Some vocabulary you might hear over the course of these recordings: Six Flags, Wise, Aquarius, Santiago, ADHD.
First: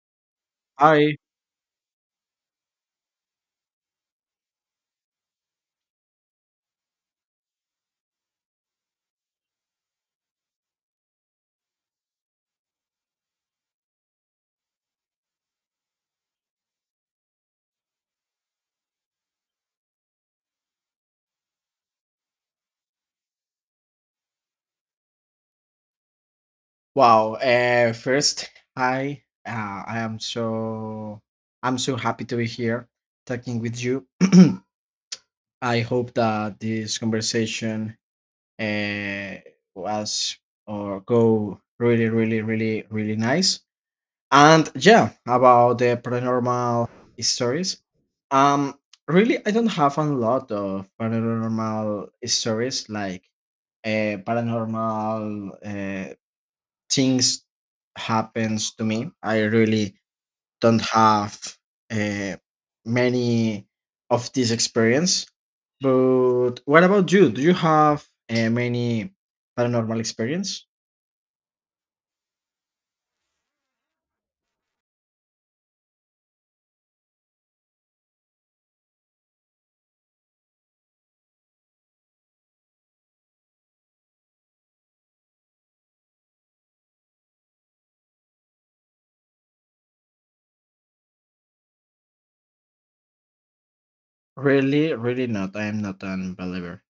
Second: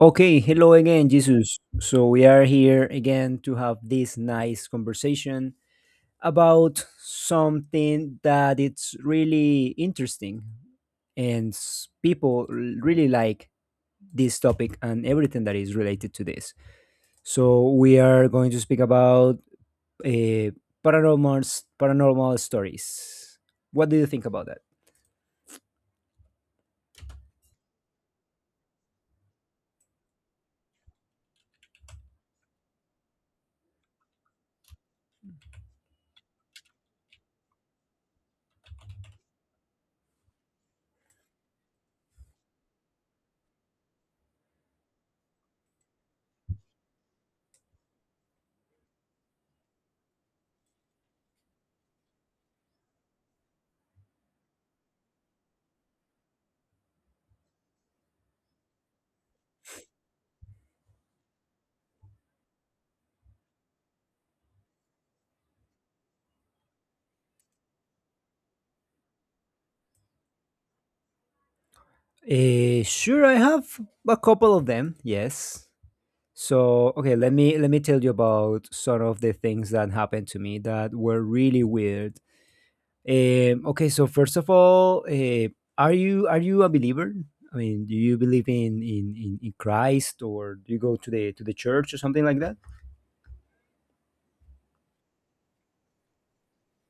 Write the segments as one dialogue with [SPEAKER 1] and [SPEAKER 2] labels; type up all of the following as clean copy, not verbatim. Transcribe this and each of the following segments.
[SPEAKER 1] Okay, hello again,
[SPEAKER 2] Hi.
[SPEAKER 1] Jesus. So we are here again to have this nice conversation about something that it's really interesting and really like this topic and everything that is related to this. So we are going to speak about uh, paranormal stories. What do you think about that?
[SPEAKER 2] Wow. First, hi. Uh, I am so I'm so happy to be here talking with you. I hope that this conversation uh, was or go really, really, really, really nice. And yeah, about the paranormal stories. Um, Really, I don't have a lot of paranormal stories like paranormal things happens to me. I really don't have uh, many of this experience. But what about you? Do you have many paranormal experience?
[SPEAKER 1] Sure, I have a couple of them. Yes. So okay, let me tell you about some of the things that happened to me that were really weird. Okay, so first of all, are you a believer? I mean, do you believe in Christ or do you go to the church or something like that?
[SPEAKER 2] Really, really not. I am not an believer.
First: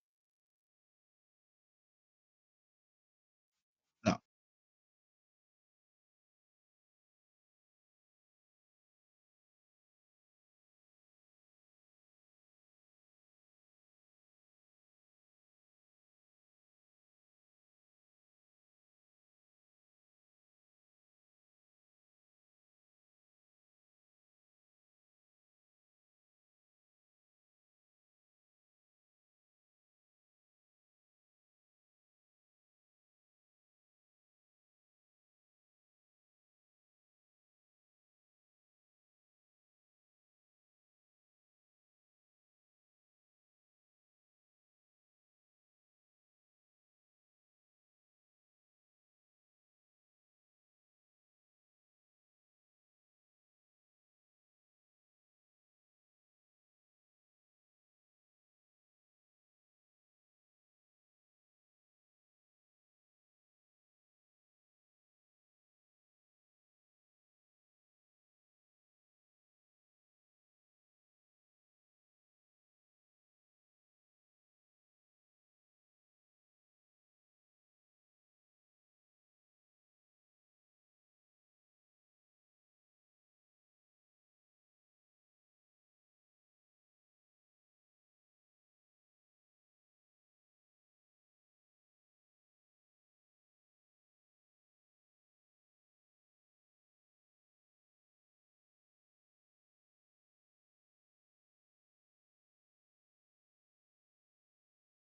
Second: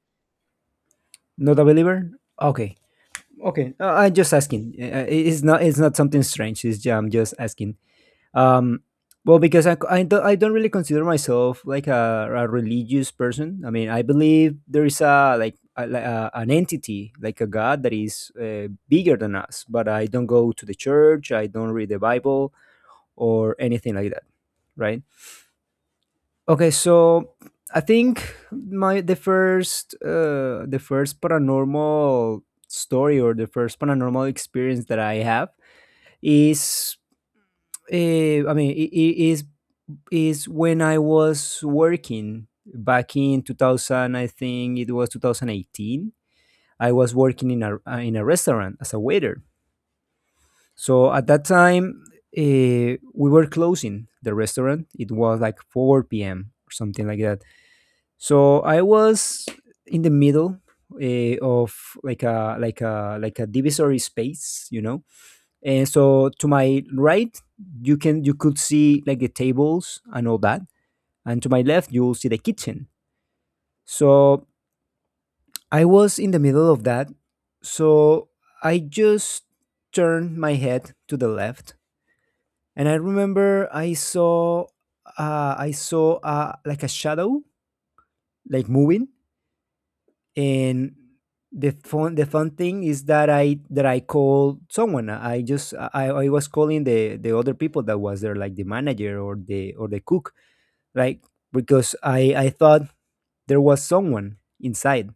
[SPEAKER 1] Not a believer? Okay, okay. I'm
[SPEAKER 2] No.
[SPEAKER 1] just asking. It's not something strange. I'm just asking. Um, well, because I don't really consider myself like a religious person. I mean, I believe there is a like like a, an entity, like a God that is bigger than us. But I don't go to the church. I don't read the Bible or anything like that. Right? Okay. So I think my the first paranormal story or the first paranormal experience that I have is I mean, it is when I was working back in 2000, I think it was 2018. I was working in a restaurant as a waiter. So at that time, uh, we were closing the restaurant. It was like 4 p.m. or something like that. So I was in the middle of like a like a divisory space, you know. And so to my right, you could see like the tables and all that, and to my left you'll see the kitchen, so I was in the middle of that. So I just turned my head to the left, and I remember I saw I saw like a shadow, like moving. And the fun thing is that I called someone. I just I was calling the other people that was there, like the manager or the cook, like, because I thought there was someone inside.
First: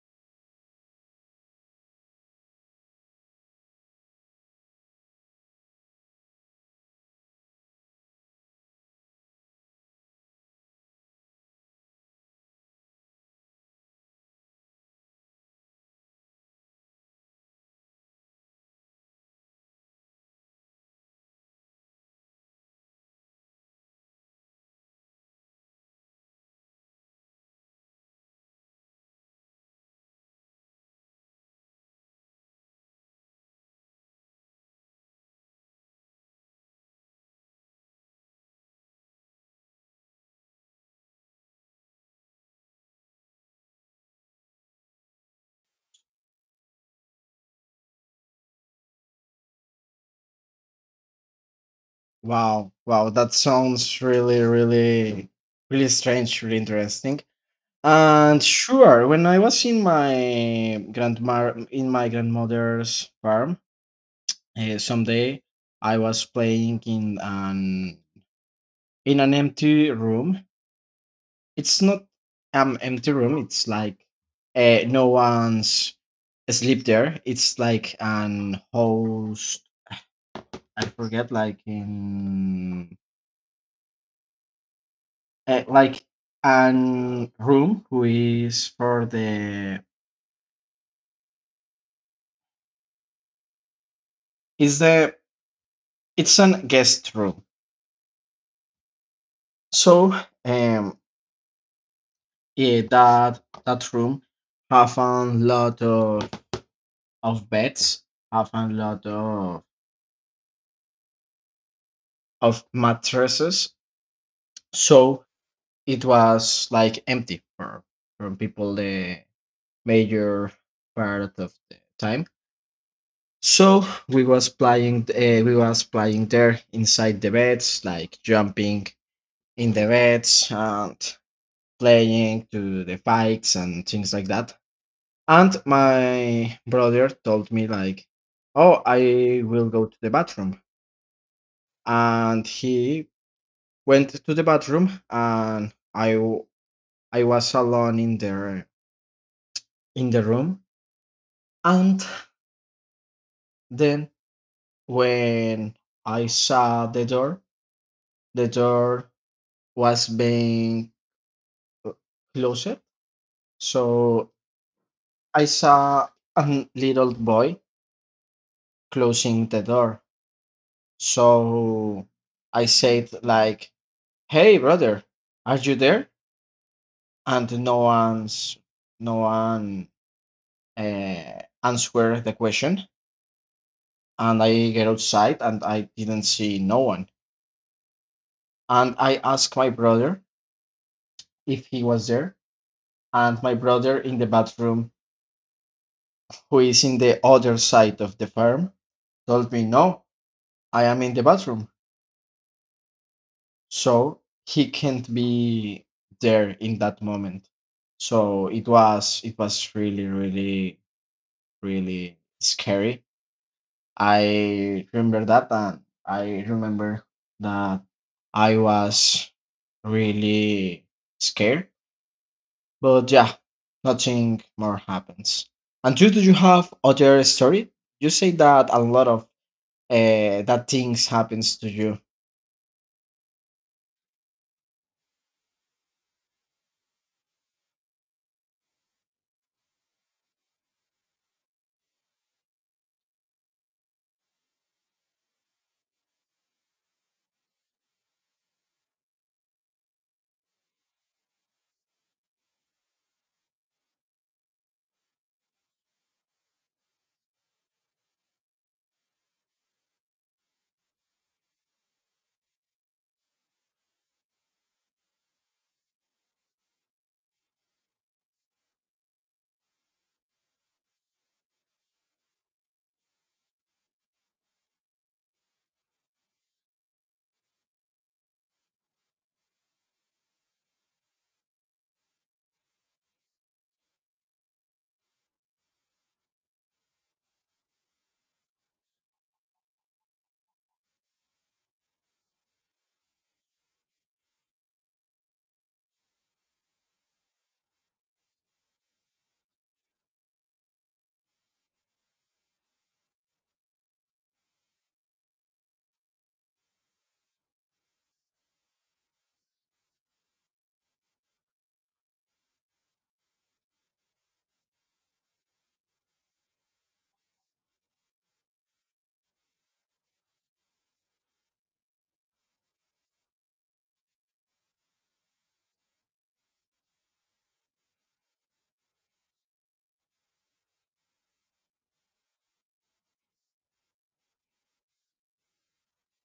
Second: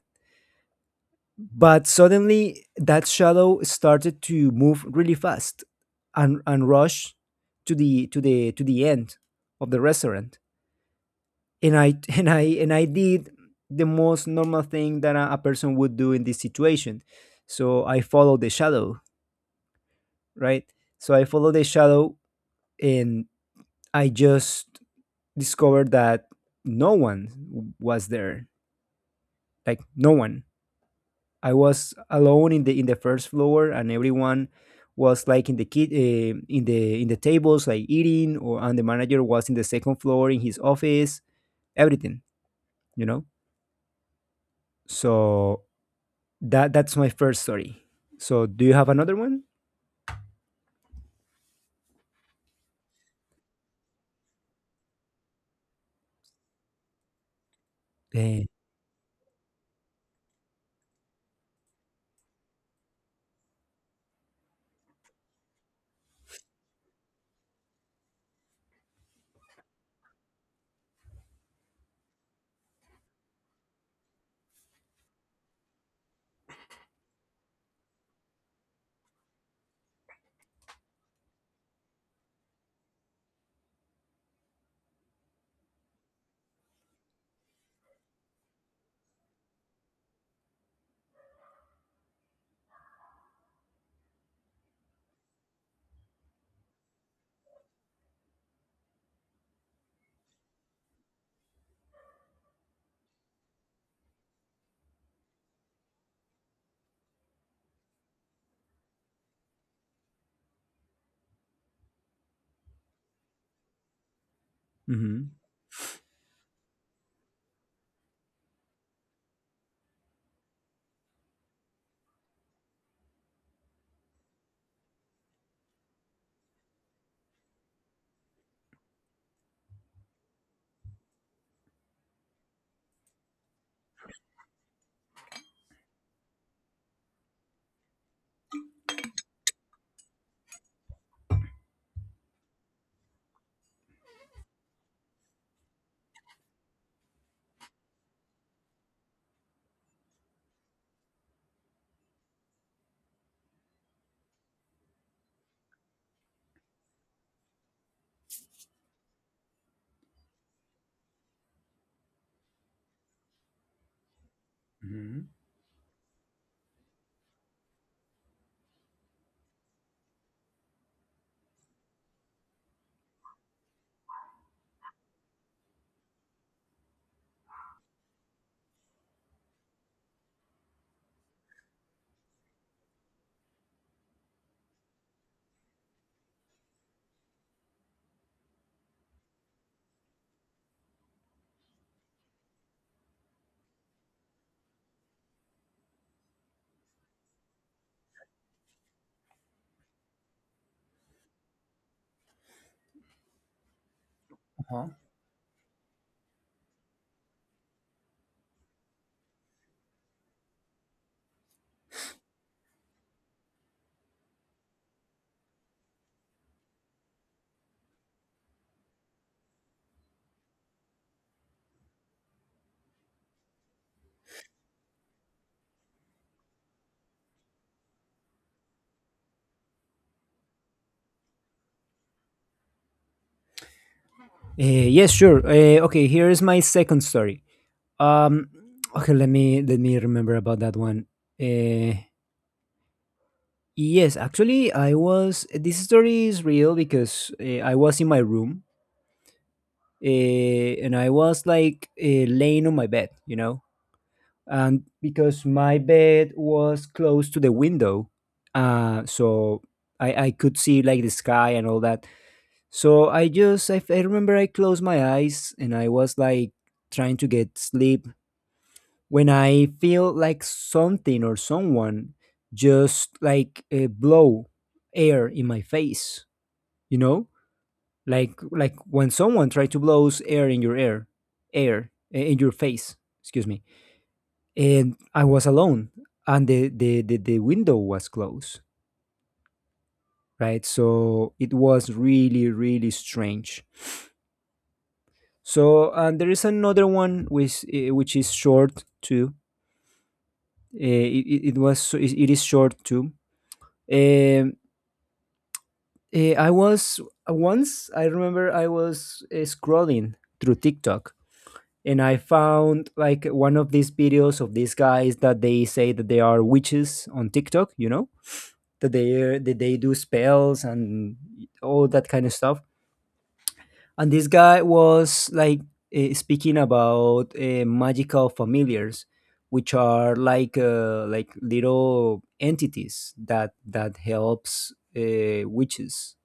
[SPEAKER 1] But suddenly that shadow started to move really fast and rush to the end of the restaurant. And I and I did the most normal thing that a person would do in this situation. So I followed the shadow, right? So I followed the shadow, and I just discovered that no one was there. Like no one. I was alone in the first floor, and everyone was like in the kid in the tables, like eating, or and the manager was in the second floor in his office. Everything, you know. So that's my first story. So do you have another one?
[SPEAKER 2] Wow, wow. That sounds really, really, really strange. Really interesting. And
[SPEAKER 1] Uh,
[SPEAKER 2] sure, when I was in my grandma in my grandmother's farm, someday I was playing in an empty room. It's not an empty room. It's like no one's sleep there. It's like an host. I forget. Like in like an room who is for the is the it's an guest room. So um yeah, that room have a lot of beds, have a lot of mattresses. So
[SPEAKER 1] mhm.
[SPEAKER 2] it was like empty for from people the major part of the time. So we was playing there inside the beds, like jumping in the beds and playing to the fights and things like that. And my brother told me like, "Oh, I will go to the bathroom," and he went to the bathroom and I was alone in the room, and then when I saw the door, the door was being uh, closed. So
[SPEAKER 1] Hmm.
[SPEAKER 2] I saw a little boy closing the door. So I said like, "Hey brother, are you there?" And no one answered the question, and I get outside and I didn't see no one. And I asked my brother if he was there, and my brother in the bathroom, who is in the other side of the farm, told me, "No, I am in the bathroom." So he
[SPEAKER 1] Uh-huh.
[SPEAKER 2] can't be there in that moment. So it was, it was really, really, really scary, I remember that, and I remember that I was really scared. But yeah, nothing more happens. And you, do you have other story? You say that a lot of that things happens to you.
[SPEAKER 1] Yes, sure. Okay, here is my second story. Um, okay, let me remember about that one. Uh, Yes, actually, I was. This story is real because I was in my room and I was like laying on my bed, you know, and because my bed was close to the window, so I could see like the sky and all that. So I just, I remember I closed my eyes and I was like trying to get sleep when I feel like something or someone just like blow air in my face, you know, like when someone tries to blows air in your air air in your face, excuse me. And I was alone, and the window was closed, right? So it was really really strange. So and there is another one which which is short too. Uh, it, it it was so- it, it is short too. um, I was once, I remember I was scrolling through TikTok, and I found like one of these videos of these guys that they say that they are witches on TikTok, you know, that they do spells and all that kind of stuff. And this guy was like speaking about magical familiars, which are like little entities that helps witches,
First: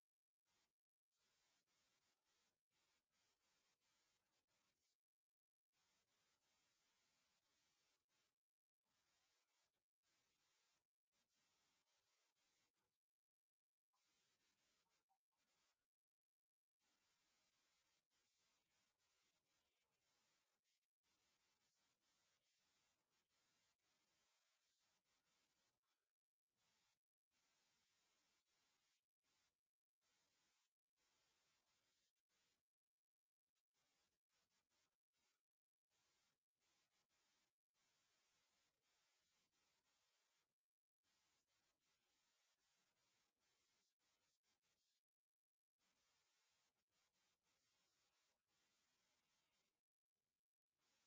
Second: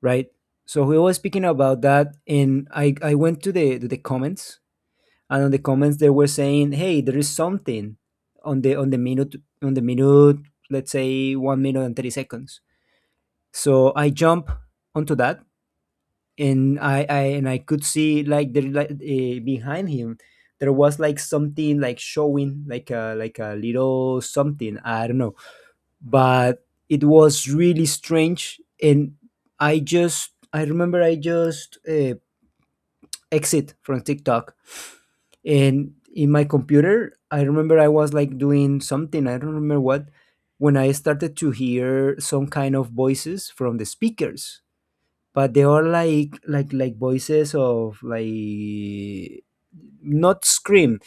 [SPEAKER 1] right? So we was speaking about that, and I went to the comments, and on the comments they were saying, "Hey, there is something on the minute, let's say 1 minute and 30 seconds." So I jump onto that, and I and I could see like there, like behind him there was like something like showing like a little something, I don't know, but it was really strange. And I just I remember I just exit from TikTok, and in my computer I remember I was like doing something, I don't remember what, when I started to hear some kind of voices from the speakers, but they are like voices of like not scream.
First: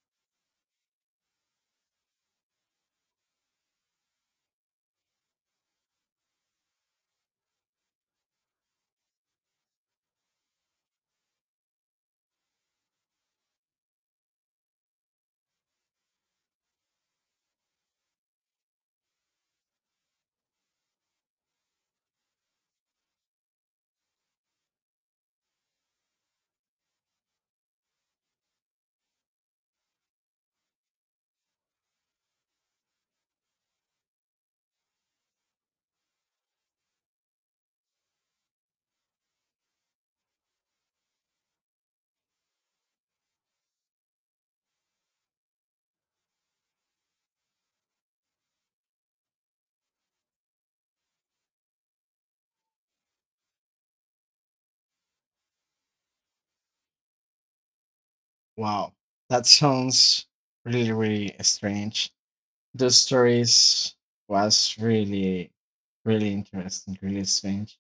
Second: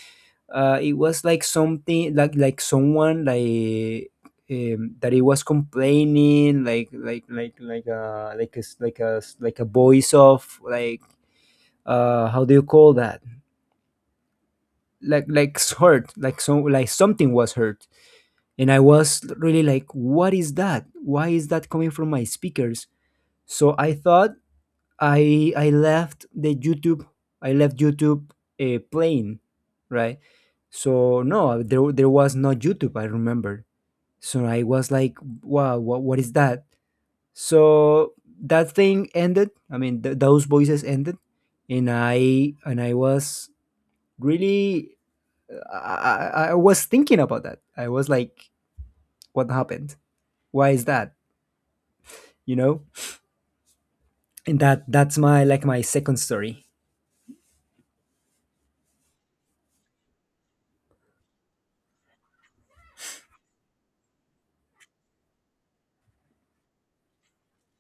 [SPEAKER 1] It was like something like someone like that it was complaining like like a voice of like how do you call that, like hurt, like, so like something was hurt. And I was really like, what is that? Why is that coming from my speakers? So I thought, I left the YouTube, I left YouTube playing, right? So no, there was no YouTube, I remember. So I was like, wow, what is that? So that thing ended, I mean, those voices ended, and I was really, I, I, was thinking about that. I was like, what happened? Why is that? You know, and that's my like my second story.
[SPEAKER 2] Wow, that sounds really really strange. The stories was really really interesting, really strange.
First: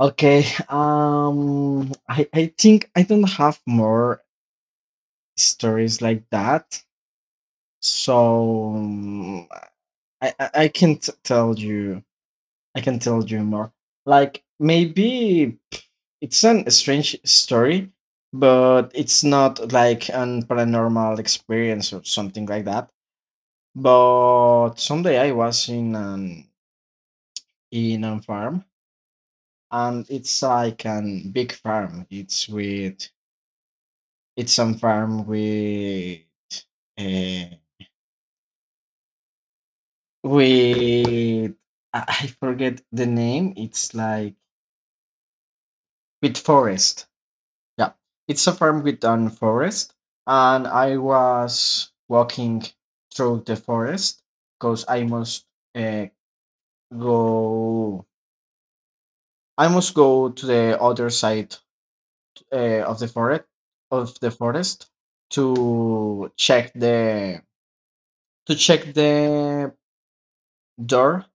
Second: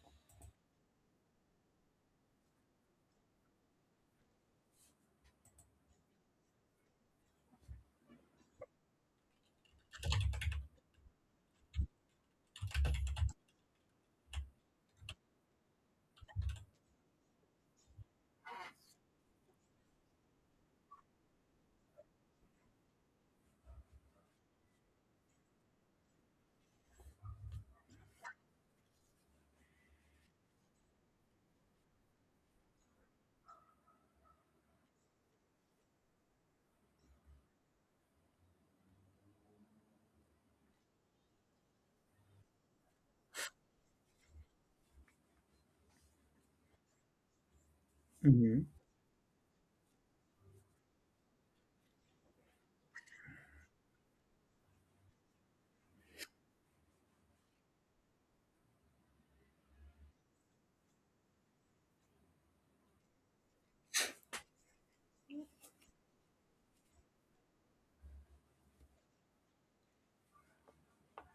[SPEAKER 2] Okay. I think I don't have more stories like that. So I I can't tell you I can tell you more. Like maybe it's an a strange story, but it's not like an paranormal experience or something like that. But someday I was in an in a farm and it's like an big farm. It's with It's some farm uh, with I forget the name. It's like with forest. Yeah, it's a
[SPEAKER 1] Hmm.
[SPEAKER 2] farm with an forest, and I was walking through the forest because I must uh, go. I must go to the other side of the forest of the forest to check the to check the door,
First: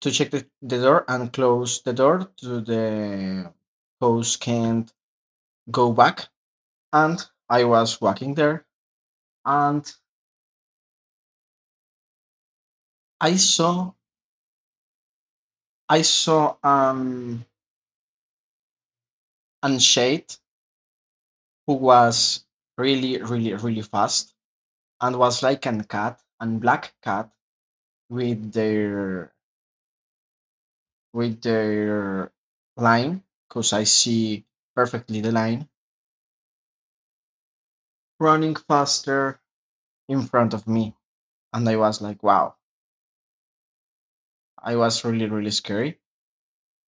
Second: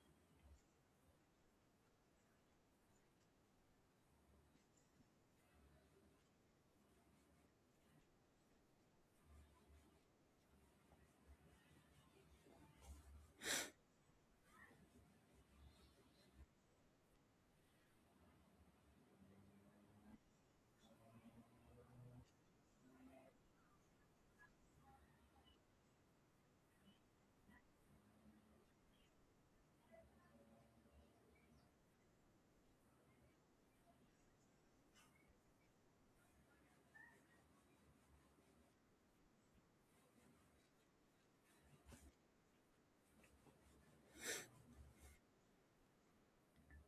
[SPEAKER 2] to check the door and close the door to the house can't go back. And I was walking there, and I saw, I saw, an shade who was really really really fast, and was like an cat and black cat with their with their line, because I see perfectly the line running faster in front of me. And I was like, wow, I was really really scary.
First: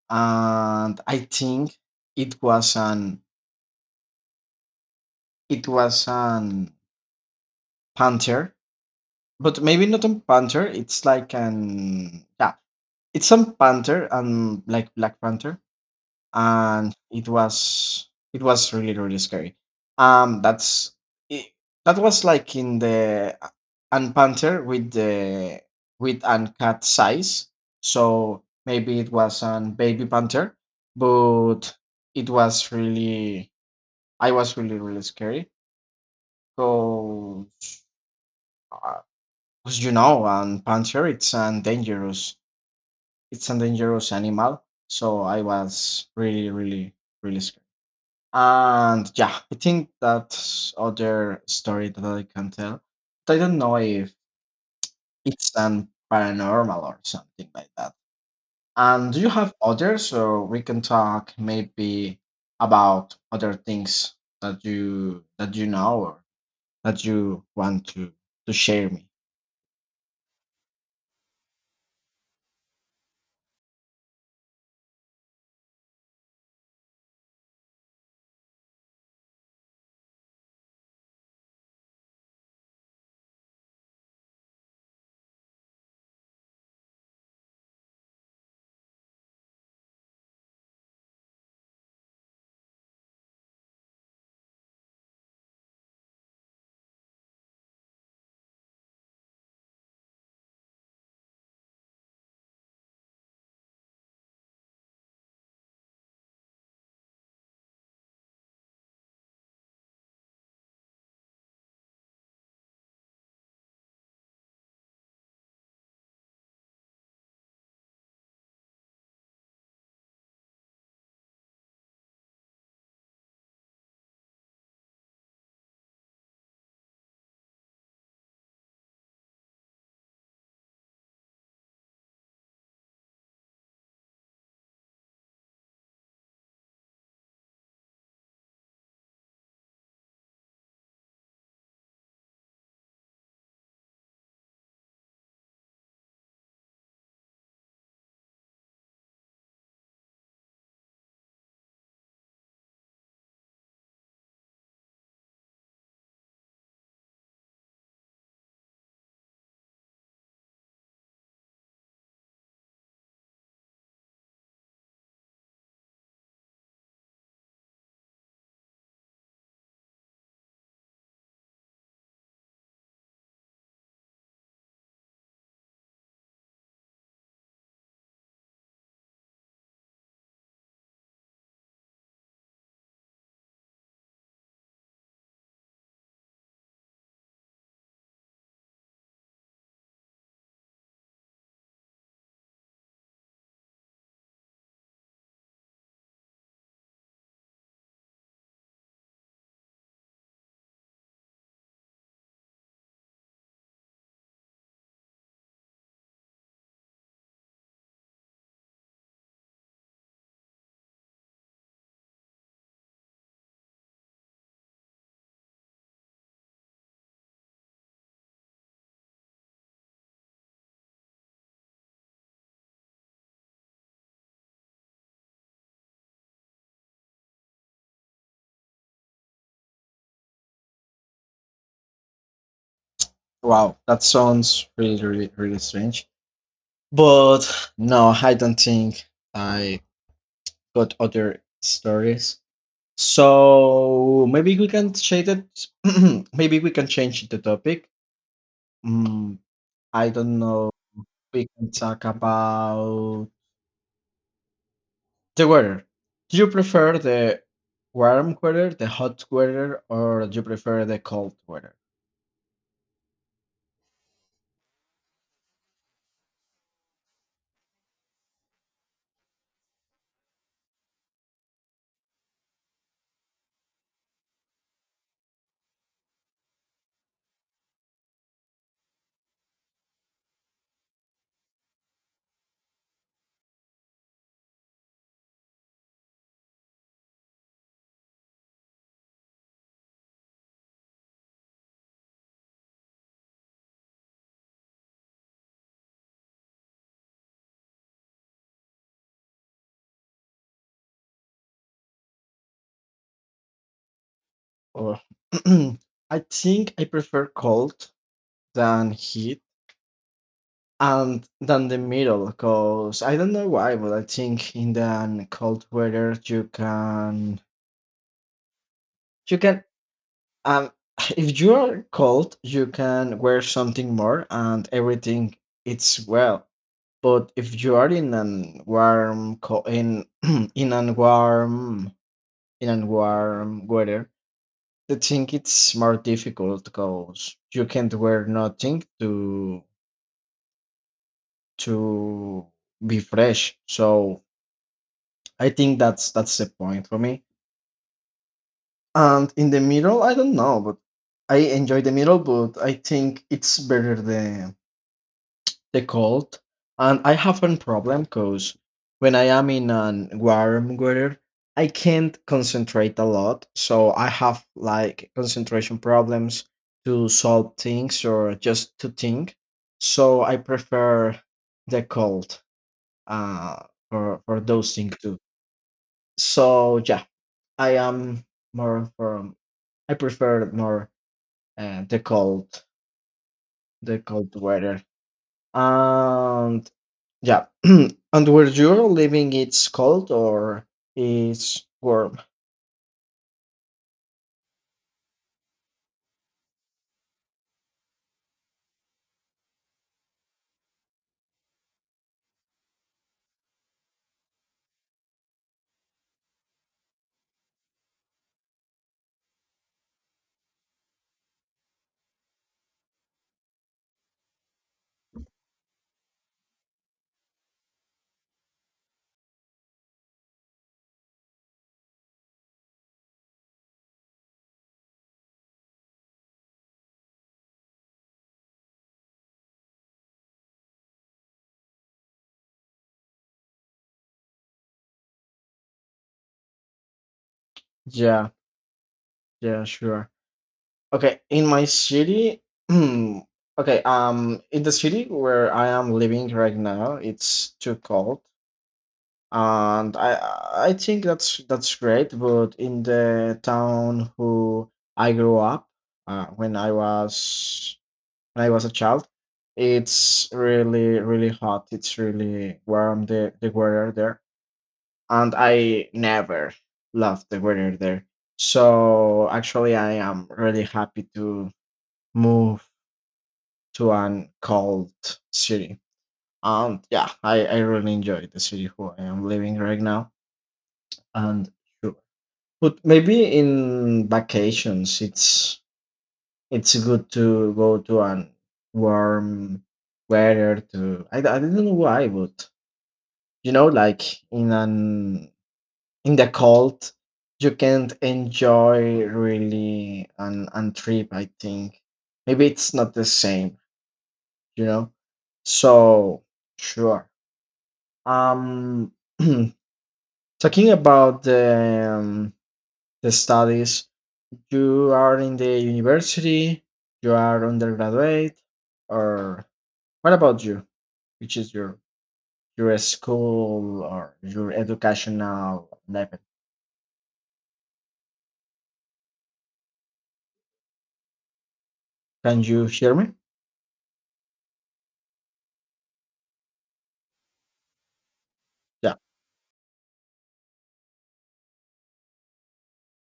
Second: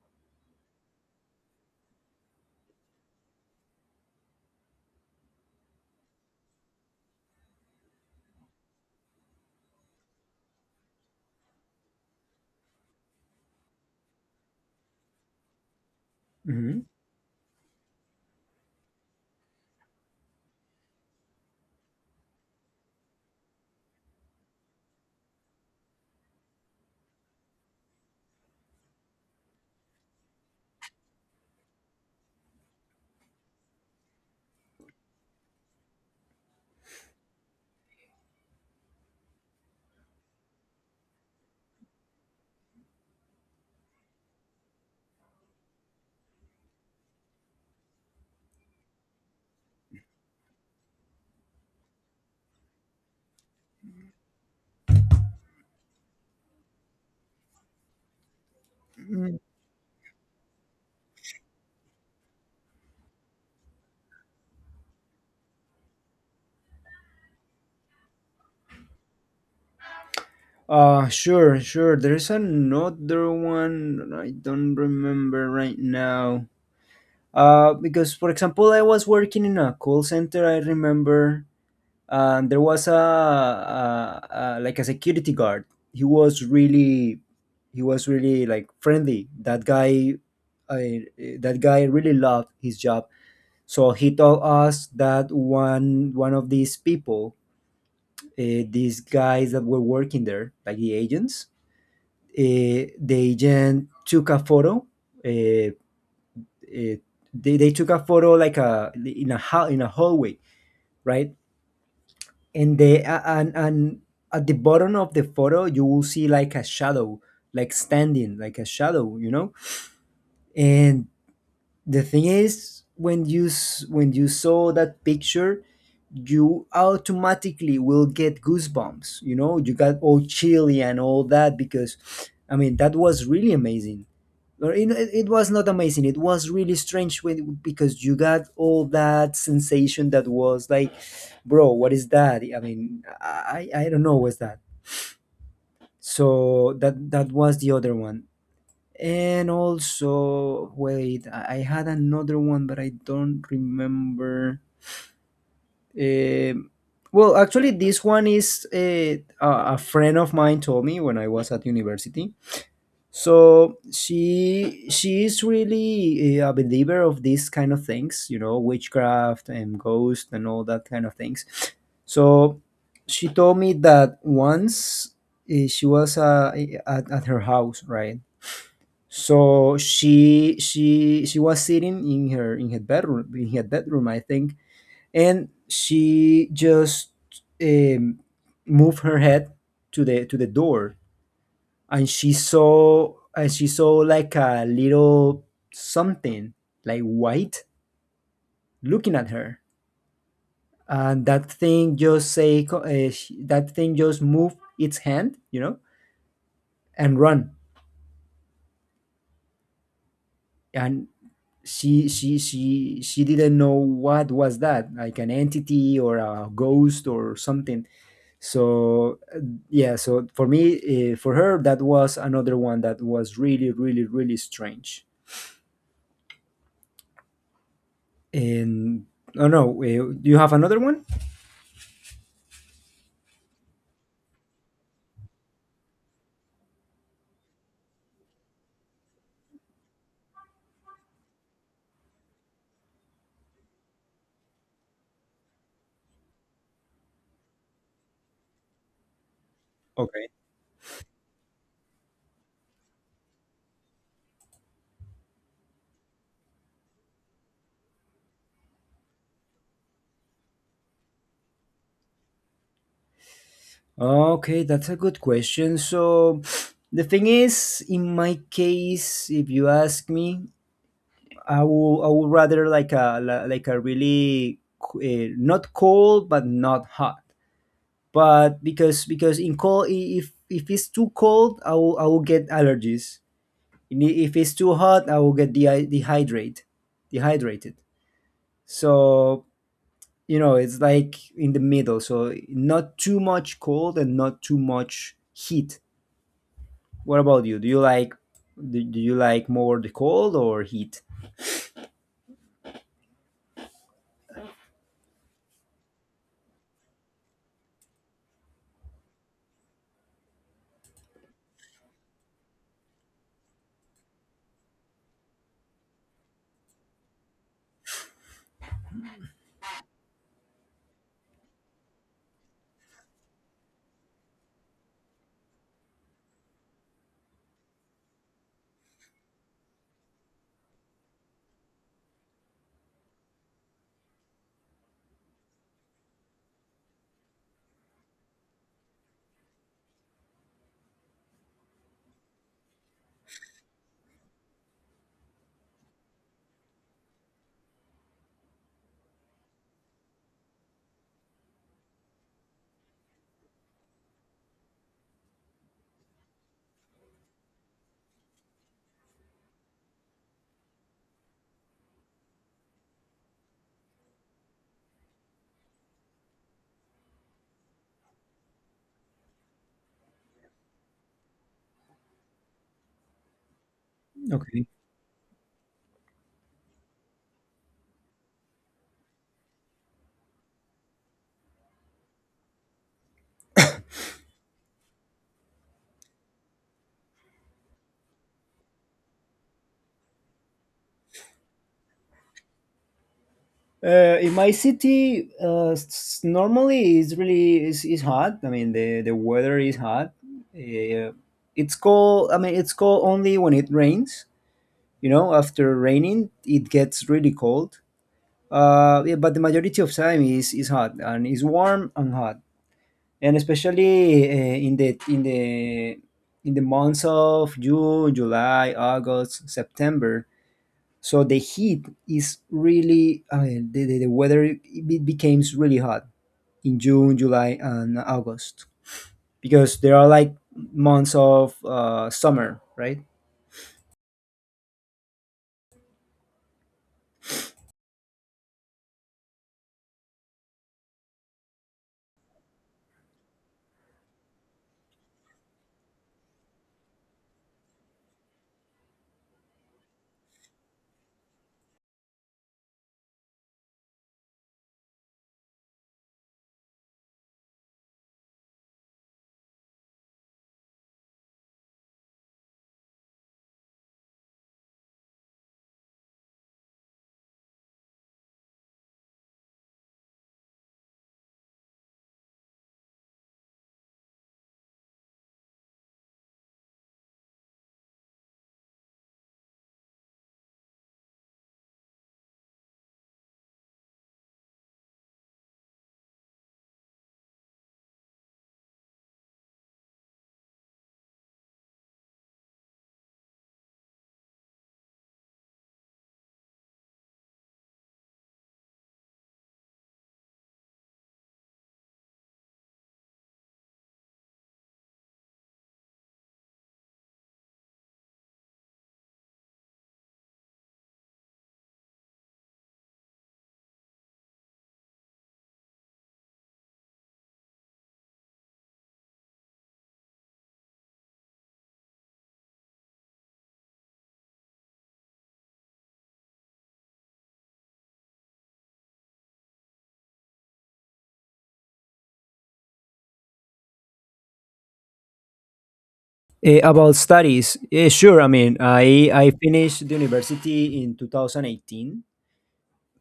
[SPEAKER 2] And I think it was an panther, but maybe not a panther. It's like an yeah, it's a panther and like black panther,
[SPEAKER 1] Hmm.
[SPEAKER 2] and it was, it was really really scary. That's it, that was like in the and panther with the with an cat size, so maybe it was an baby panther, but it was really, I was really really scary. So uh, as you know, and panther it's an dangerous, it's a dangerous animal, so I was really really really scared. And yeah, I think that's other story that I can tell. But I don't know if it's an paranormal or something like that. And do you have others so we can talk maybe about other things that you know or that you want to share me?
[SPEAKER 1] Sure, sure. There's another one I don't remember right now. Because for example, I was working in a call center, I remember. And there was a like a security guard. he was really he was really like friendly, that guy. I, that guy really loved his job. So he told us that one of these people, these guys that were working there like the agents, the agent took a photo, uh, uh, they took a photo like a in a hall, in a hallway, right? And and at the bottom of the photo you will see like a shadow, like standing, like a shadow, you know. And the thing is, when when you saw that picture, you automatically will get goosebumps, you know, you got all chilly and all that, because I mean that was really amazing. Or it was not amazing, it was really strange, when, because you got all that sensation that was like, bro, what is that? I mean, I don't know what's that. So that was the other one. And also wait, I had another one but I don't remember. um well actually this one is a friend of mine told me when I was at university. So she is really a believer of these kind of things, you know, witchcraft and ghost and all that kind of things. So she told me that once, she was at her house, right? So she was sitting in her in her bedroom, I think. And she just um, moved her head to the door, and she saw like a little something, like white, looking at her. And that thing just say co- sh that thing just moved its hand, you know, and run. And she didn't know what was that, like an entity or a ghost or something. So yeah, so for me, for her that was another one that was really really really strange. And oh no, do you have another one?
[SPEAKER 2] Wow, that sounds really, really, really strange. But no, I don't think I got other stories. So maybe we can change it. Maybe we can change the topic. Mm, I
[SPEAKER 1] Okay.
[SPEAKER 2] don't know. We can talk about the weather. Do you prefer the warm weather, the hot weather, or do you prefer the cold weather?
[SPEAKER 1] Okay, that's a good question. So the thing is, in my case, if you ask me, I would rather like like a really not cold but not hot. But because in cold, if it's too cold, I will get allergies. And if it's too hot, I will get dehydrated. So it's like in the middle, so not too much cold and not too much heat. What about you? Do you like more the cold or heat?
[SPEAKER 2] Or I think I prefer cold than heat and than the middle, because I don't know why, but I think in the cold weather you can you can Um, if you are cold, you can wear something more and everything it's well. But if you are in an warm co- in in an warm in an warm weather, the thing it's more difficult because you can't wear nothing to to be fresh. So I think that's the point for me. And in the middle, I don't know, but I enjoy the middle, but I think it's better than the cold. And I have a problem because when I am in an warm weather, I can't concentrate a lot. So I have like concentration problems to solve things or just to think. So I prefer the cold uh, for
[SPEAKER 1] Okay.
[SPEAKER 2] those things too. So yeah, I am more from, I prefer more uh, the cold, the cold weather. And yeah. And where you're living, it's cold or it's warm?
[SPEAKER 1] In my city, normally it's really is hot. I mean, the weather is hot. uh, it's cold. I mean, it's cold only when it rains. You know, after raining it gets really cold. Yeah, but the majority of time is hot, and it's warm and hot, and especially in the months of June, July, August, September. So the heat is really, I mean, the weather it becomes really hot in June, July, and August because there are like months of summer, right?
[SPEAKER 2] Yeah. Yeah, sure. Okay. In my city, okay. In the city where I am living right now, it's too cold, and I think that's great. But in the town who I grew up, when I was, when I was a child, it's really really hot. It's really warm. The weather there, and I never loved the weather there. So actually, I am really happy to move to an cold city. And yeah, I really enjoy the city who I am living right now. And sure, but maybe in vacations, it's good to go to an warm weather. To I don't know why, but you know, like in an in the cold you can't enjoy really an trip, I think maybe it's not the same, you know. So sure. um Talking about the studies, you are in the university, you are undergraduate, or what about you, which is your school or your educational level? Can you hear me?
[SPEAKER 1] About studies, sure. I mean, I finished the university in 2018,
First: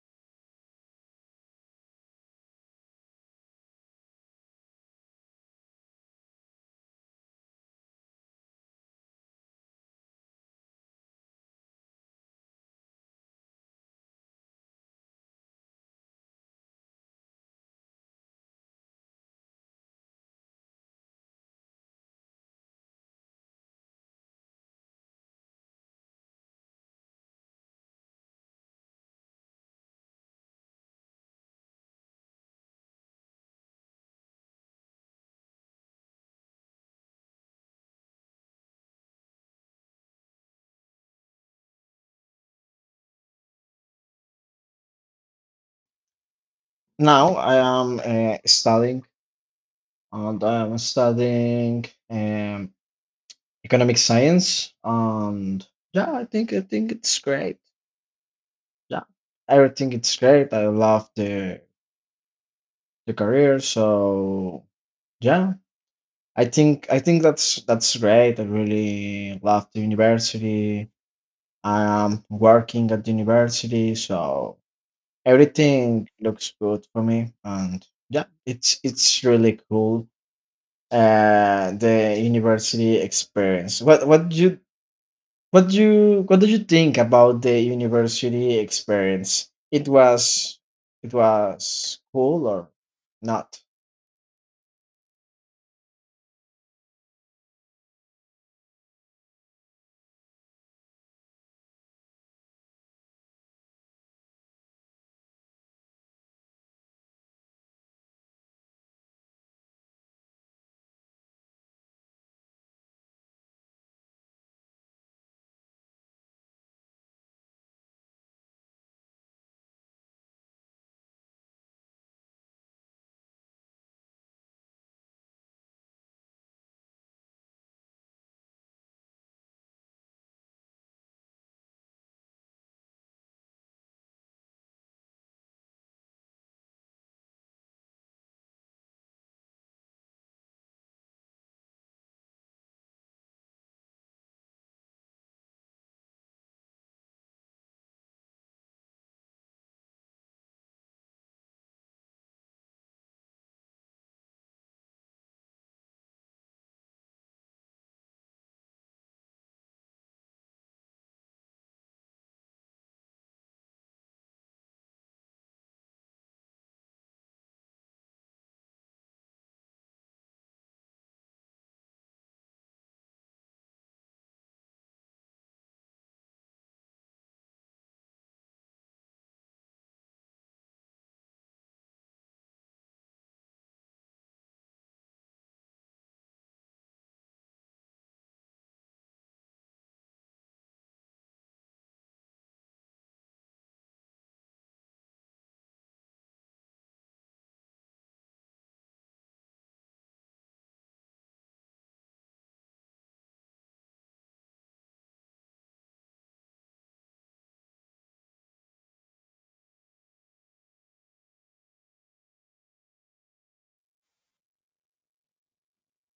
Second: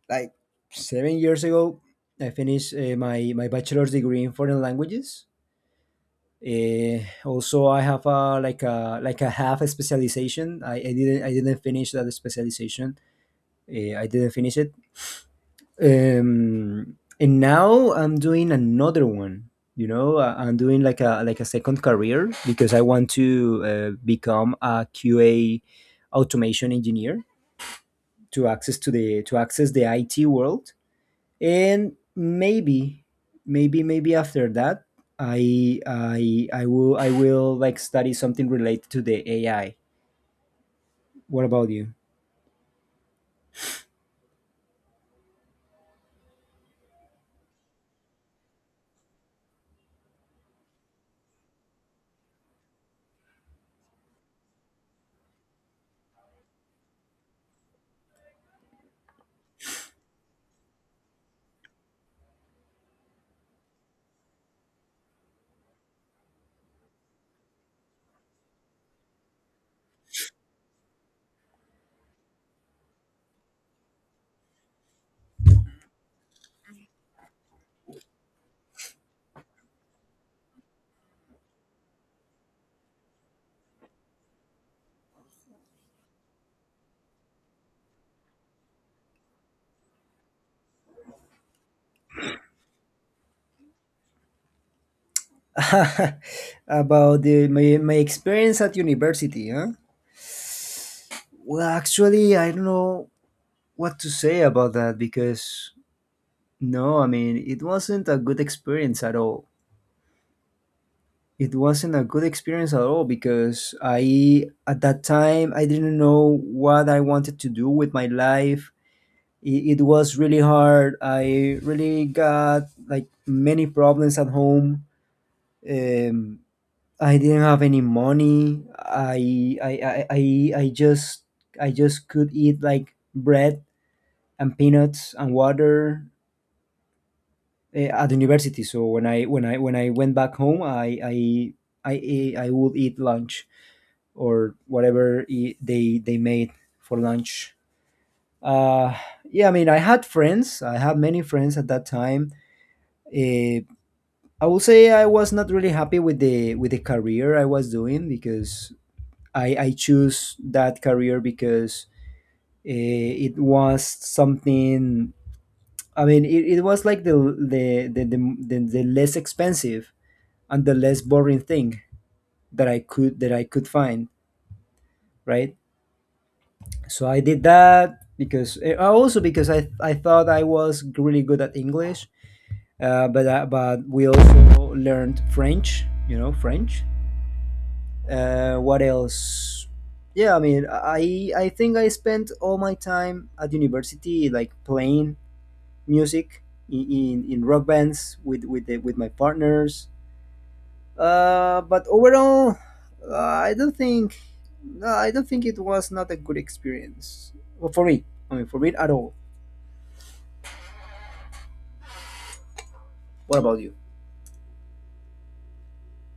[SPEAKER 1] like 7 years ago. I finished my bachelor's degree in foreign languages. Uh, Also, I have a like a like a half a specialization. I didn't finish that specialization. I didn't finish it. And now I'm doing another one. I'm doing like a second career because I want to become a QA automation engineer to access the IT world, and maybe after that I will like study something related to the AI. What about you?
[SPEAKER 2] Now I am studying, and I am studying um, economic science. And yeah, I think it's great. Yeah, I think it's great. I love the career. So yeah, I think that's great. I really love the university. I am working at the university, so everything looks good for me. And yeah, it's really cool. The university experience, what what you, what did you think about the university experience? It was, it was cool or not?
[SPEAKER 1] About my experience at university, huh? Well, actually, I don't know what to say about that, because no, I mean, it wasn't a good experience at all. It wasn't a good experience at all because I, at that time, I didn't know what I wanted to do with my life. It was really hard. I really got like many problems at home. Um, I didn't have any money. I just could eat like bread and peanuts and water at university. So when I went back home, I I would eat lunch or whatever they made for lunch. Uh, yeah, I mean, I had friends. I had many friends at that time. Uh, I will say I was not really happy with the career I was doing, because I choose that career because it was something. I mean, it was like the the less expensive and the less boring thing that I could find, right? So I did that because also because I thought I was really good at English, but we also learned French, you know, French. What else? Yeah, I mean, I think I spent all my time at university like playing music in rock bands with with my partners. But overall, I don't think, no, I don't think it was not a good experience, well, for me. I mean, for me at all. What about you?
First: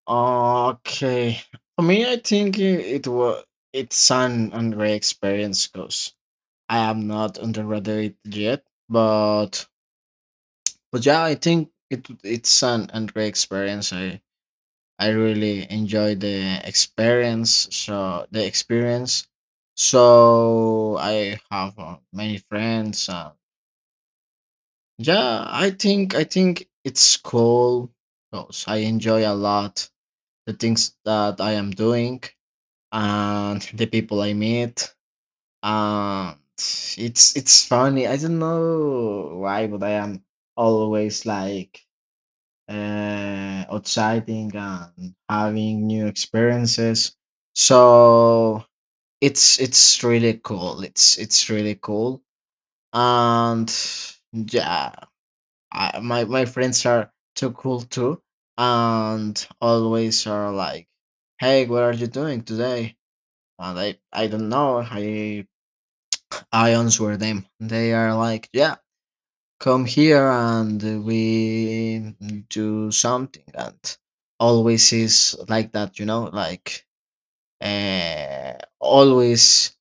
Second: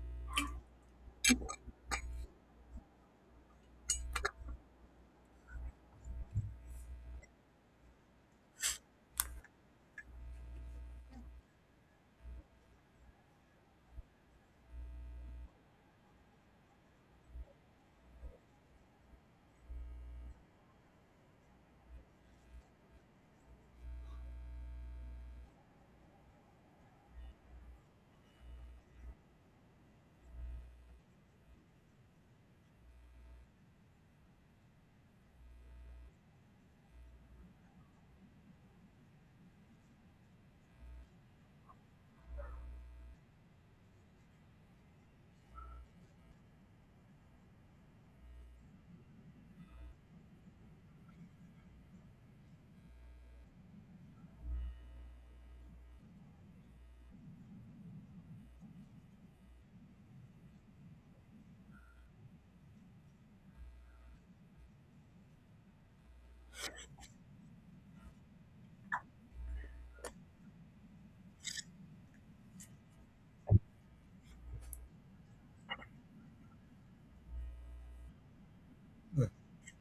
[SPEAKER 2] Okay, for me I think it, it was, it's an undergraduate experience, because I am not undergraduate yet. but but yeah, I think it, it's an undergraduate experience. I really enjoy the experience. So the experience. So I have many friends. Yeah, I think it's cool because I enjoy a lot the things that I am doing and the people I meet. And it's funny. I don't know why, but I am always like exciting and having new experiences. So it's really cool. It's really cool. And yeah, I, my friends are too cool too, and always are like, "Hey, what are you doing today?" And I don't know. I answer them. They are like, "Yeah, come here and we do something." And always is like that, you know, like uh, always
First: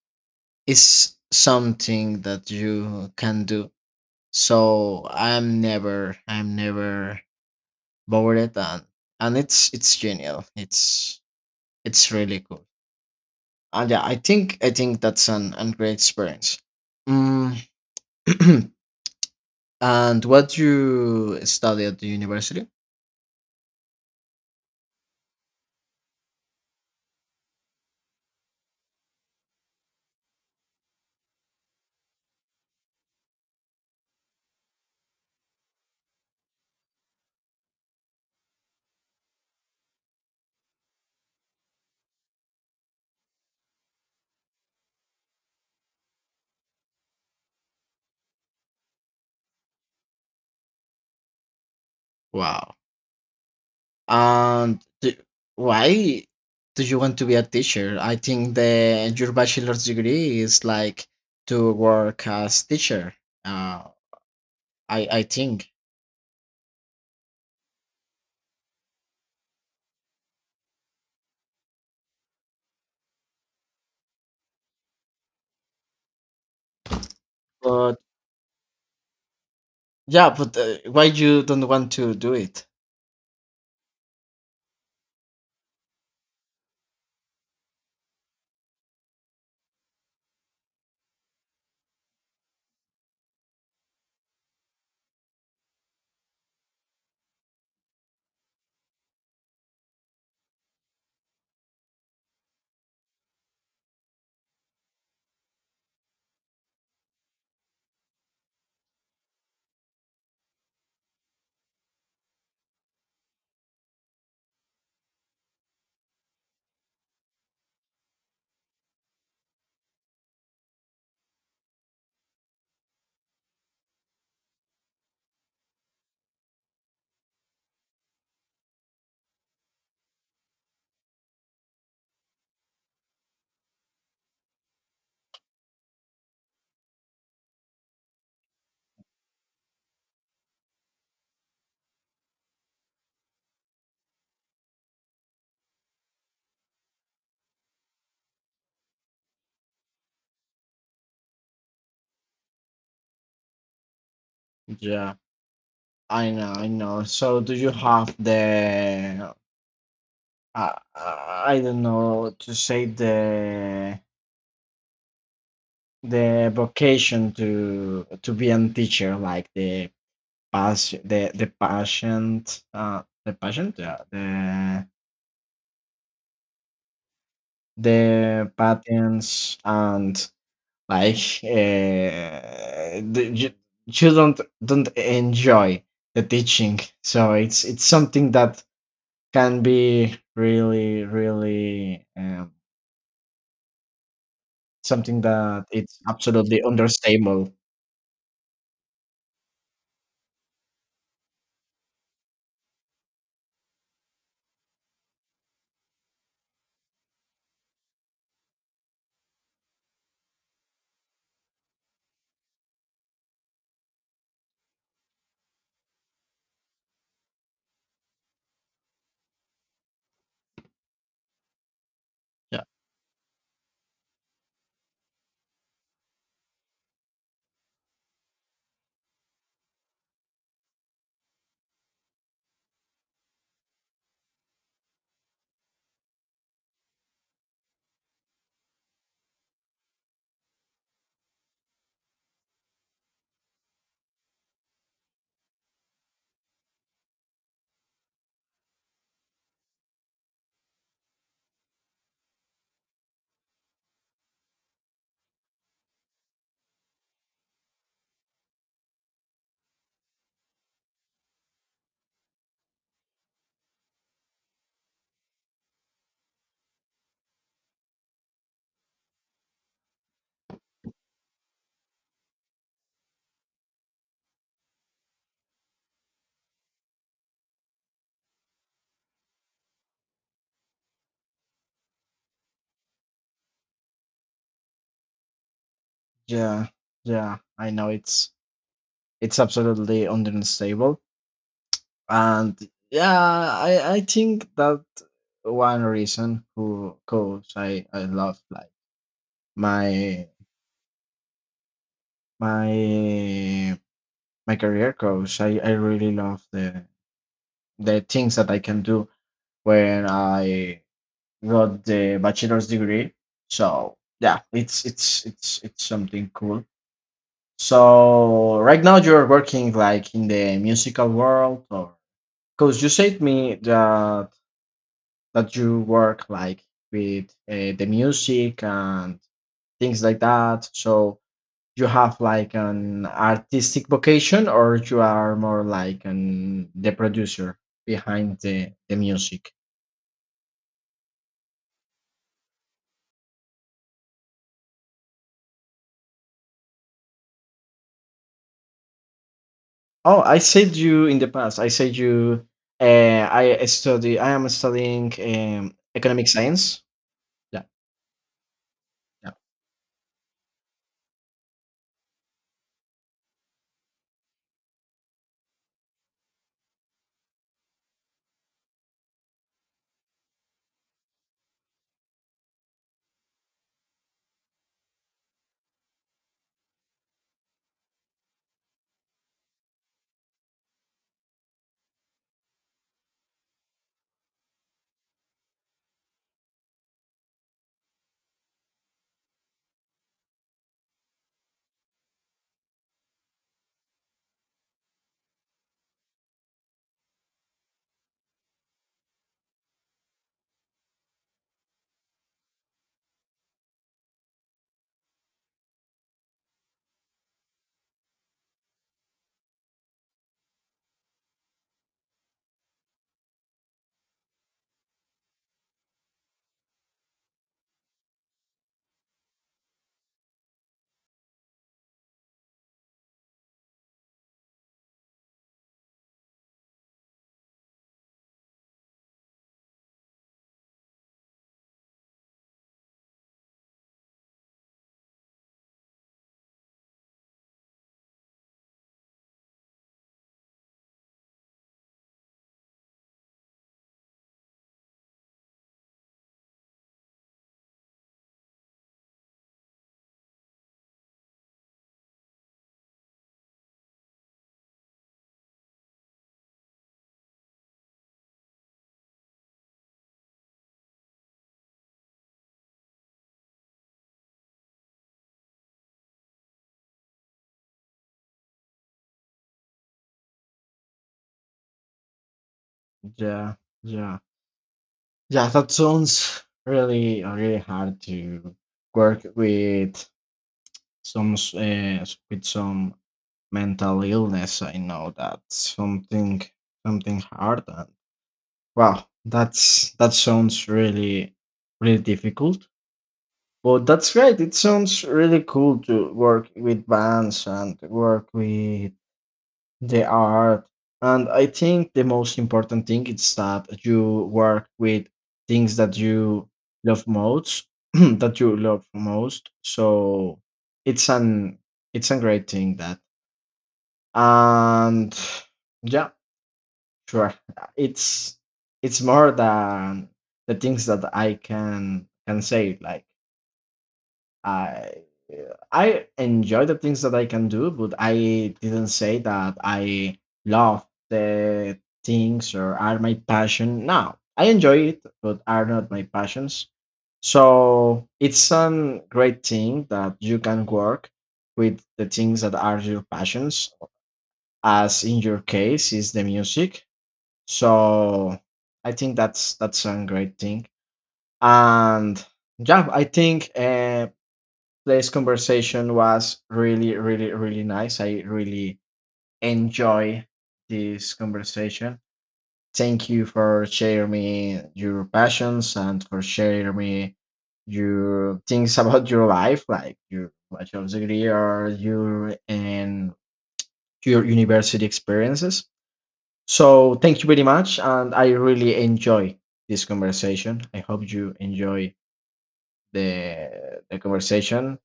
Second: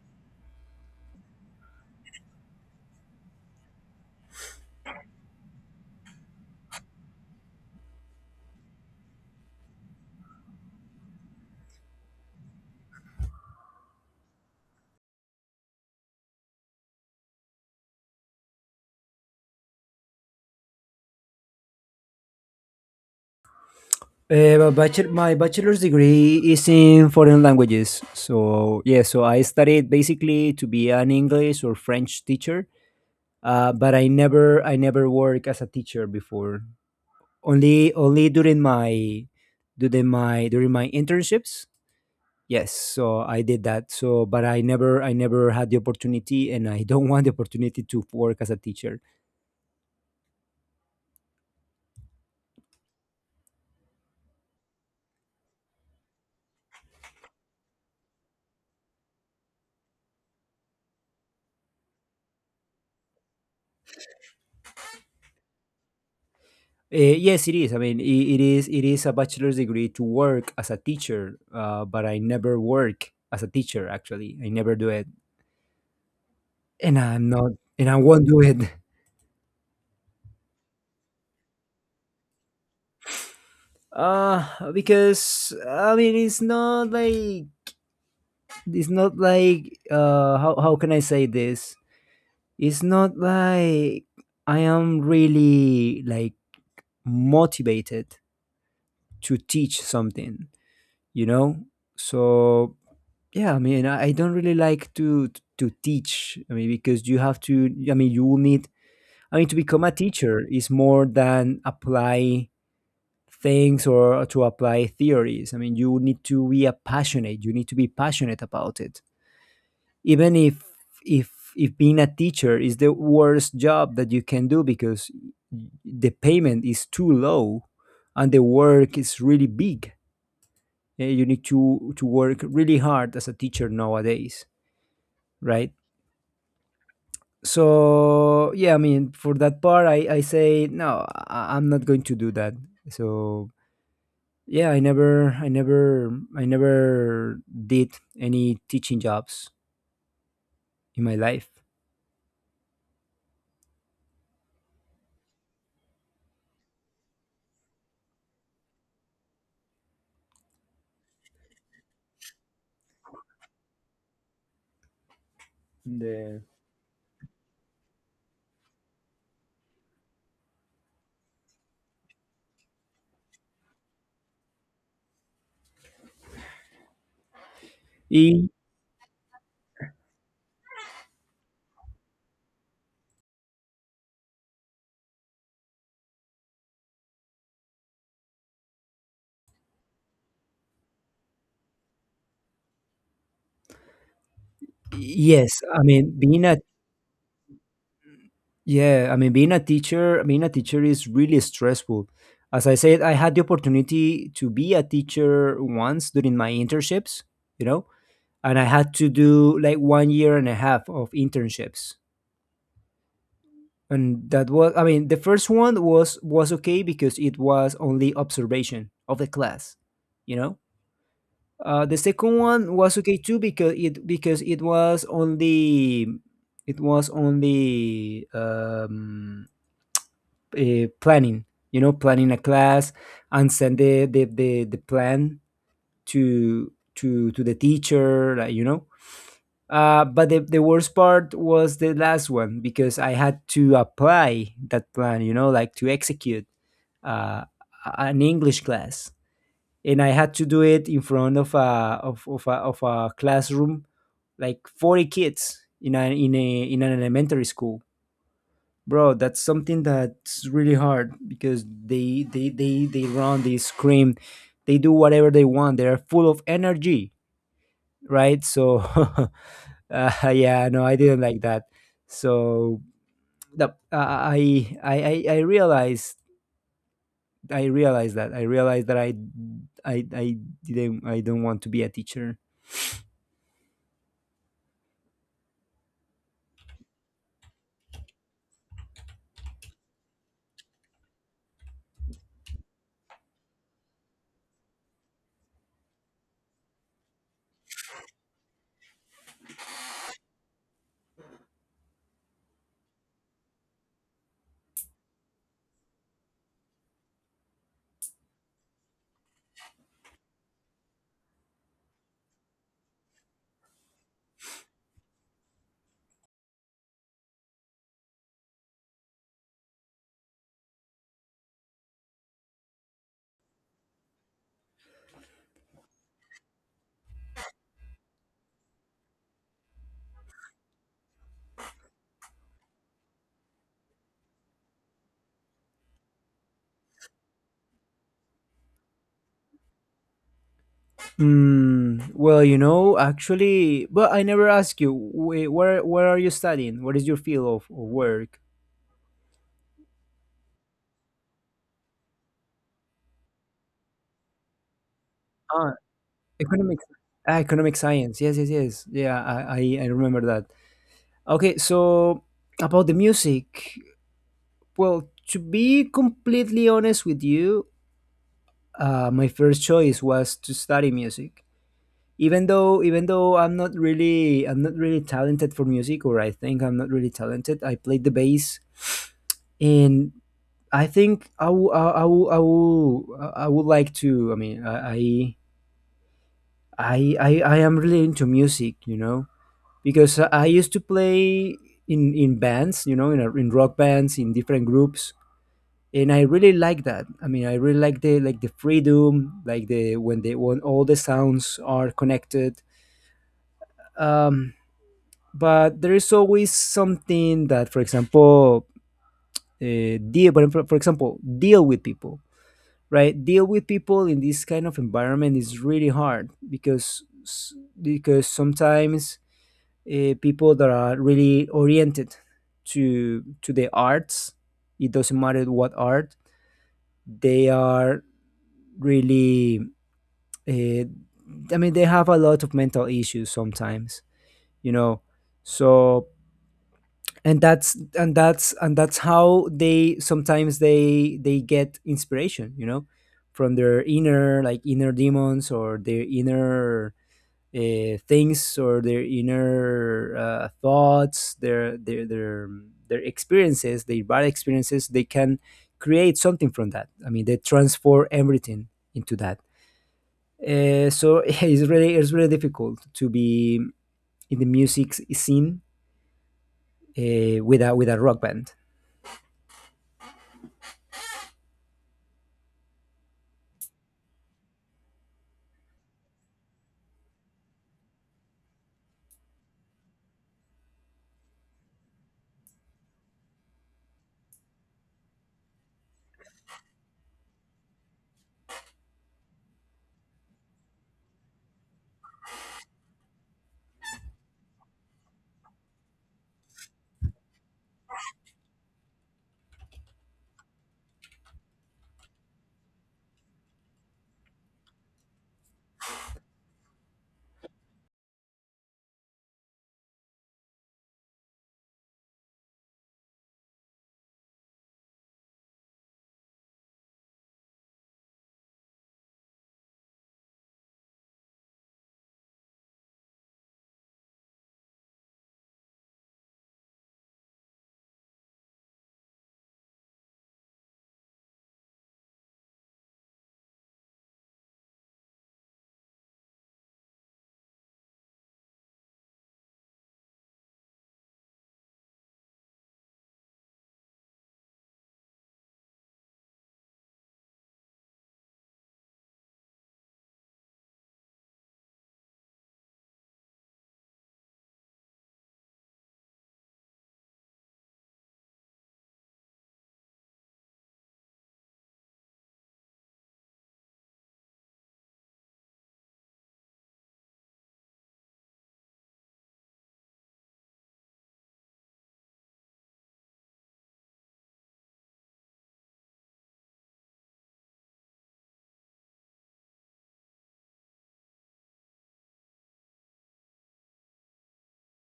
[SPEAKER 2] is something that you can do. So I'm never bored, and it's genial, it's really cool. And yeah, I think I think that's an great experience. Mm. And what you study at the university?
[SPEAKER 1] My bachelor's degree is in foreign languages. So, yeah, so I studied basically to be an English or French teacher. But I never work as a teacher before. Only only during my during my during my internships. Yes, so I did that. So, but I never had the opportunity, and I don't want the opportunity to work as a teacher.
[SPEAKER 2] Wow. And d why do you want to be a teacher? I think the your bachelor's degree is like to work as teacher. Uh, I I think,
[SPEAKER 1] Yes, it is. I mean, I it is a bachelor's degree to work as a teacher, but I never work as a teacher. Actually, I never do it, and I'm not, and I
[SPEAKER 2] but
[SPEAKER 1] won't do it.
[SPEAKER 2] yeah, but why you don't want to do it?
[SPEAKER 1] Because I mean, it's not like, how can I say this? It's not like I am really like motivated to teach something, you know? So yeah, I mean, I don't really like to teach. I mean, because you have to, I mean, you will need, I mean, to become a teacher is more than apply things or to apply theories. I mean, you need to be a passionate, you need to be passionate about it, even if being a teacher is the worst job that you can do, because the payment is too low and the work is really big. Yeah, you need to work really hard as a teacher nowadays, right? So yeah, I mean, for that part, I say no. I'm not going to do that. So yeah, I never did any teaching jobs in my life.
[SPEAKER 2] Yeah, I know, I know. So do you have the I don't know to say the vocation to be a teacher, like the patient, the patient, yeah,
[SPEAKER 1] Y-
[SPEAKER 2] the patents and like, the, you don't enjoy the teaching, so it's something that can be really really something
[SPEAKER 1] yes,
[SPEAKER 2] that
[SPEAKER 1] I
[SPEAKER 2] it's
[SPEAKER 1] mean, being a
[SPEAKER 2] absolutely understable.
[SPEAKER 1] yeah, I mean, being a teacher is really stressful. As I said, I had the opportunity to be a teacher once during my internships, you know, and I had to do like 1 year and a half of internships. And that was, I mean, the first one was okay because it was only observation of the class, you know. The second one
[SPEAKER 2] Yeah,
[SPEAKER 1] was okay too because it was only it was only um, planning, you know, planning a class and send the plan to the teacher, like, you know. But the worst part was the last one because I had to apply that plan, you know, like to execute uh, an English class, and I had to do it in front of a classroom, like 40 kids in a in a in an elementary school. Bro, that's something that's really hard because they run, they scream, they do whatever they want, they're full of energy, right? So yeah, no, I didn't like that. So the, I I realized I realized that I realized that I didn't, I don't want to be a teacher.
[SPEAKER 2] yeah, yeah. I know it's absolutely understable. And yeah, I think that one reason who cause I love like my my my career coach. I really love the things that I can do when I got the bachelor's degree. So yeah, it's something cool. So right now you're working like in the musical world? Or because you said me that that you work like with the music and things like that, so you have like an artistic vocation, or you are more like an the producer behind the music?
[SPEAKER 1] Well, you know, actually, but I never asked you where are you studying? What is your field of work?
[SPEAKER 2] Oh, I said you in the past, I said you, I study, I am studying economic science.
[SPEAKER 1] Economics. Ah,
[SPEAKER 2] Yeah.
[SPEAKER 1] economic science. Yes, yes, yes. Yeah,
[SPEAKER 2] Yeah.
[SPEAKER 1] I remember that. Okay, so about the music. Well, to be completely honest with you, my first choice was to study music. Even though I'm not really talented for music, or I think I'm not really talented. I played the bass, and I think I would like to. I mean, I am really into music. You know, because I used to play you know, in in rock bands, in different groups, and I really like that. I mean, I really like the freedom, like the when they when all the sounds are connected. Um, but there is always something that, for example, deal. But for example, deal with people, right? Deal with people in this kind of environment is really hard because because sometimes people that are really oriented to the arts. It doesn't matter what art they are, really. Uh, I mean, they have a lot of mental issues sometimes, you know. So and that's how they sometimes they get inspiration, you know, from their inner like inner demons or their inner things or their inner thoughts, their experiences, their bad experiences, they can create something from that. I mean, they transform everything into that. So it's really, it's really difficult to be in the music scene with a rock band.
[SPEAKER 2] Yeah. Yeah, yeah, that sounds really really hard to work with some with some mental illness. I know that's something, something hard. And wow, that's, that sounds really really difficult. But that's great, it sounds really cool to work with bands and work with they are. And I think the most important thing is that you work with things that you love most, that you love most. So it's an, it's a great thing that. And yeah, sure. It's it's more than the things that I can say. Like I I enjoy the things that I can do, but I didn't say that I love the things or are my passion. No, I enjoy it, but are not my passions. So it's a great thing that you can work with the things that are your passions, as in your case is the music. So I think that's a great thing. And yeah, I think, today's conversation was really, really, really nice. I really enjoy this conversation. Thank you for sharing me your passions and for sharing me your things about your life, like your bachelor's degree or your university experiences. So thank you very much, and I really enjoy this conversation. I hope you enjoy the conversation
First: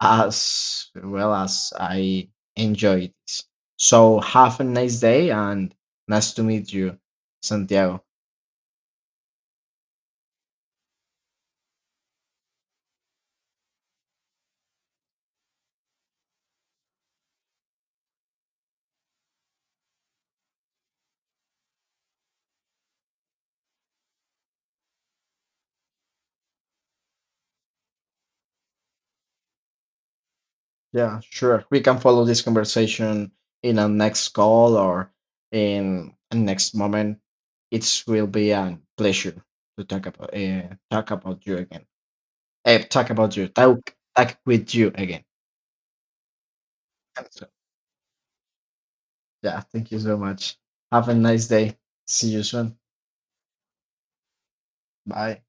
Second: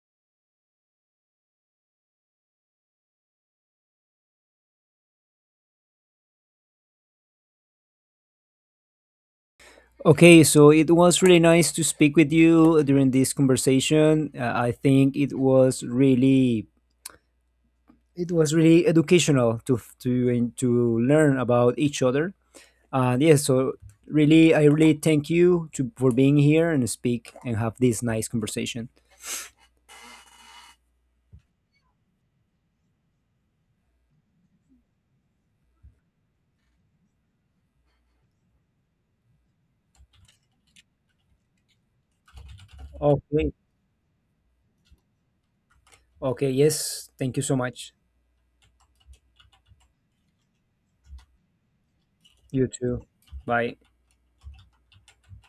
[SPEAKER 2] as well as I enjoy this. So have a nice day, and nice to meet you, Santiago.
[SPEAKER 1] Okay, so it was really nice to speak with you during this conversation. I think it was really, it was really educational to learn about each other. And yes, so really, I really thank you to for being here and speak and have this nice conversation.
[SPEAKER 2] Yeah, sure. We can follow this conversation in a next call or in a next moment. It will be a pleasure to talk about you again. Eh, talk about you.
[SPEAKER 1] Okay,
[SPEAKER 2] Talk with you again.
[SPEAKER 1] okay, yes, thank you
[SPEAKER 2] So
[SPEAKER 1] so much.
[SPEAKER 2] yeah, thank you so much. Have a nice day. See you
[SPEAKER 1] You
[SPEAKER 2] soon.
[SPEAKER 1] too. Bye.
[SPEAKER 2] Bye.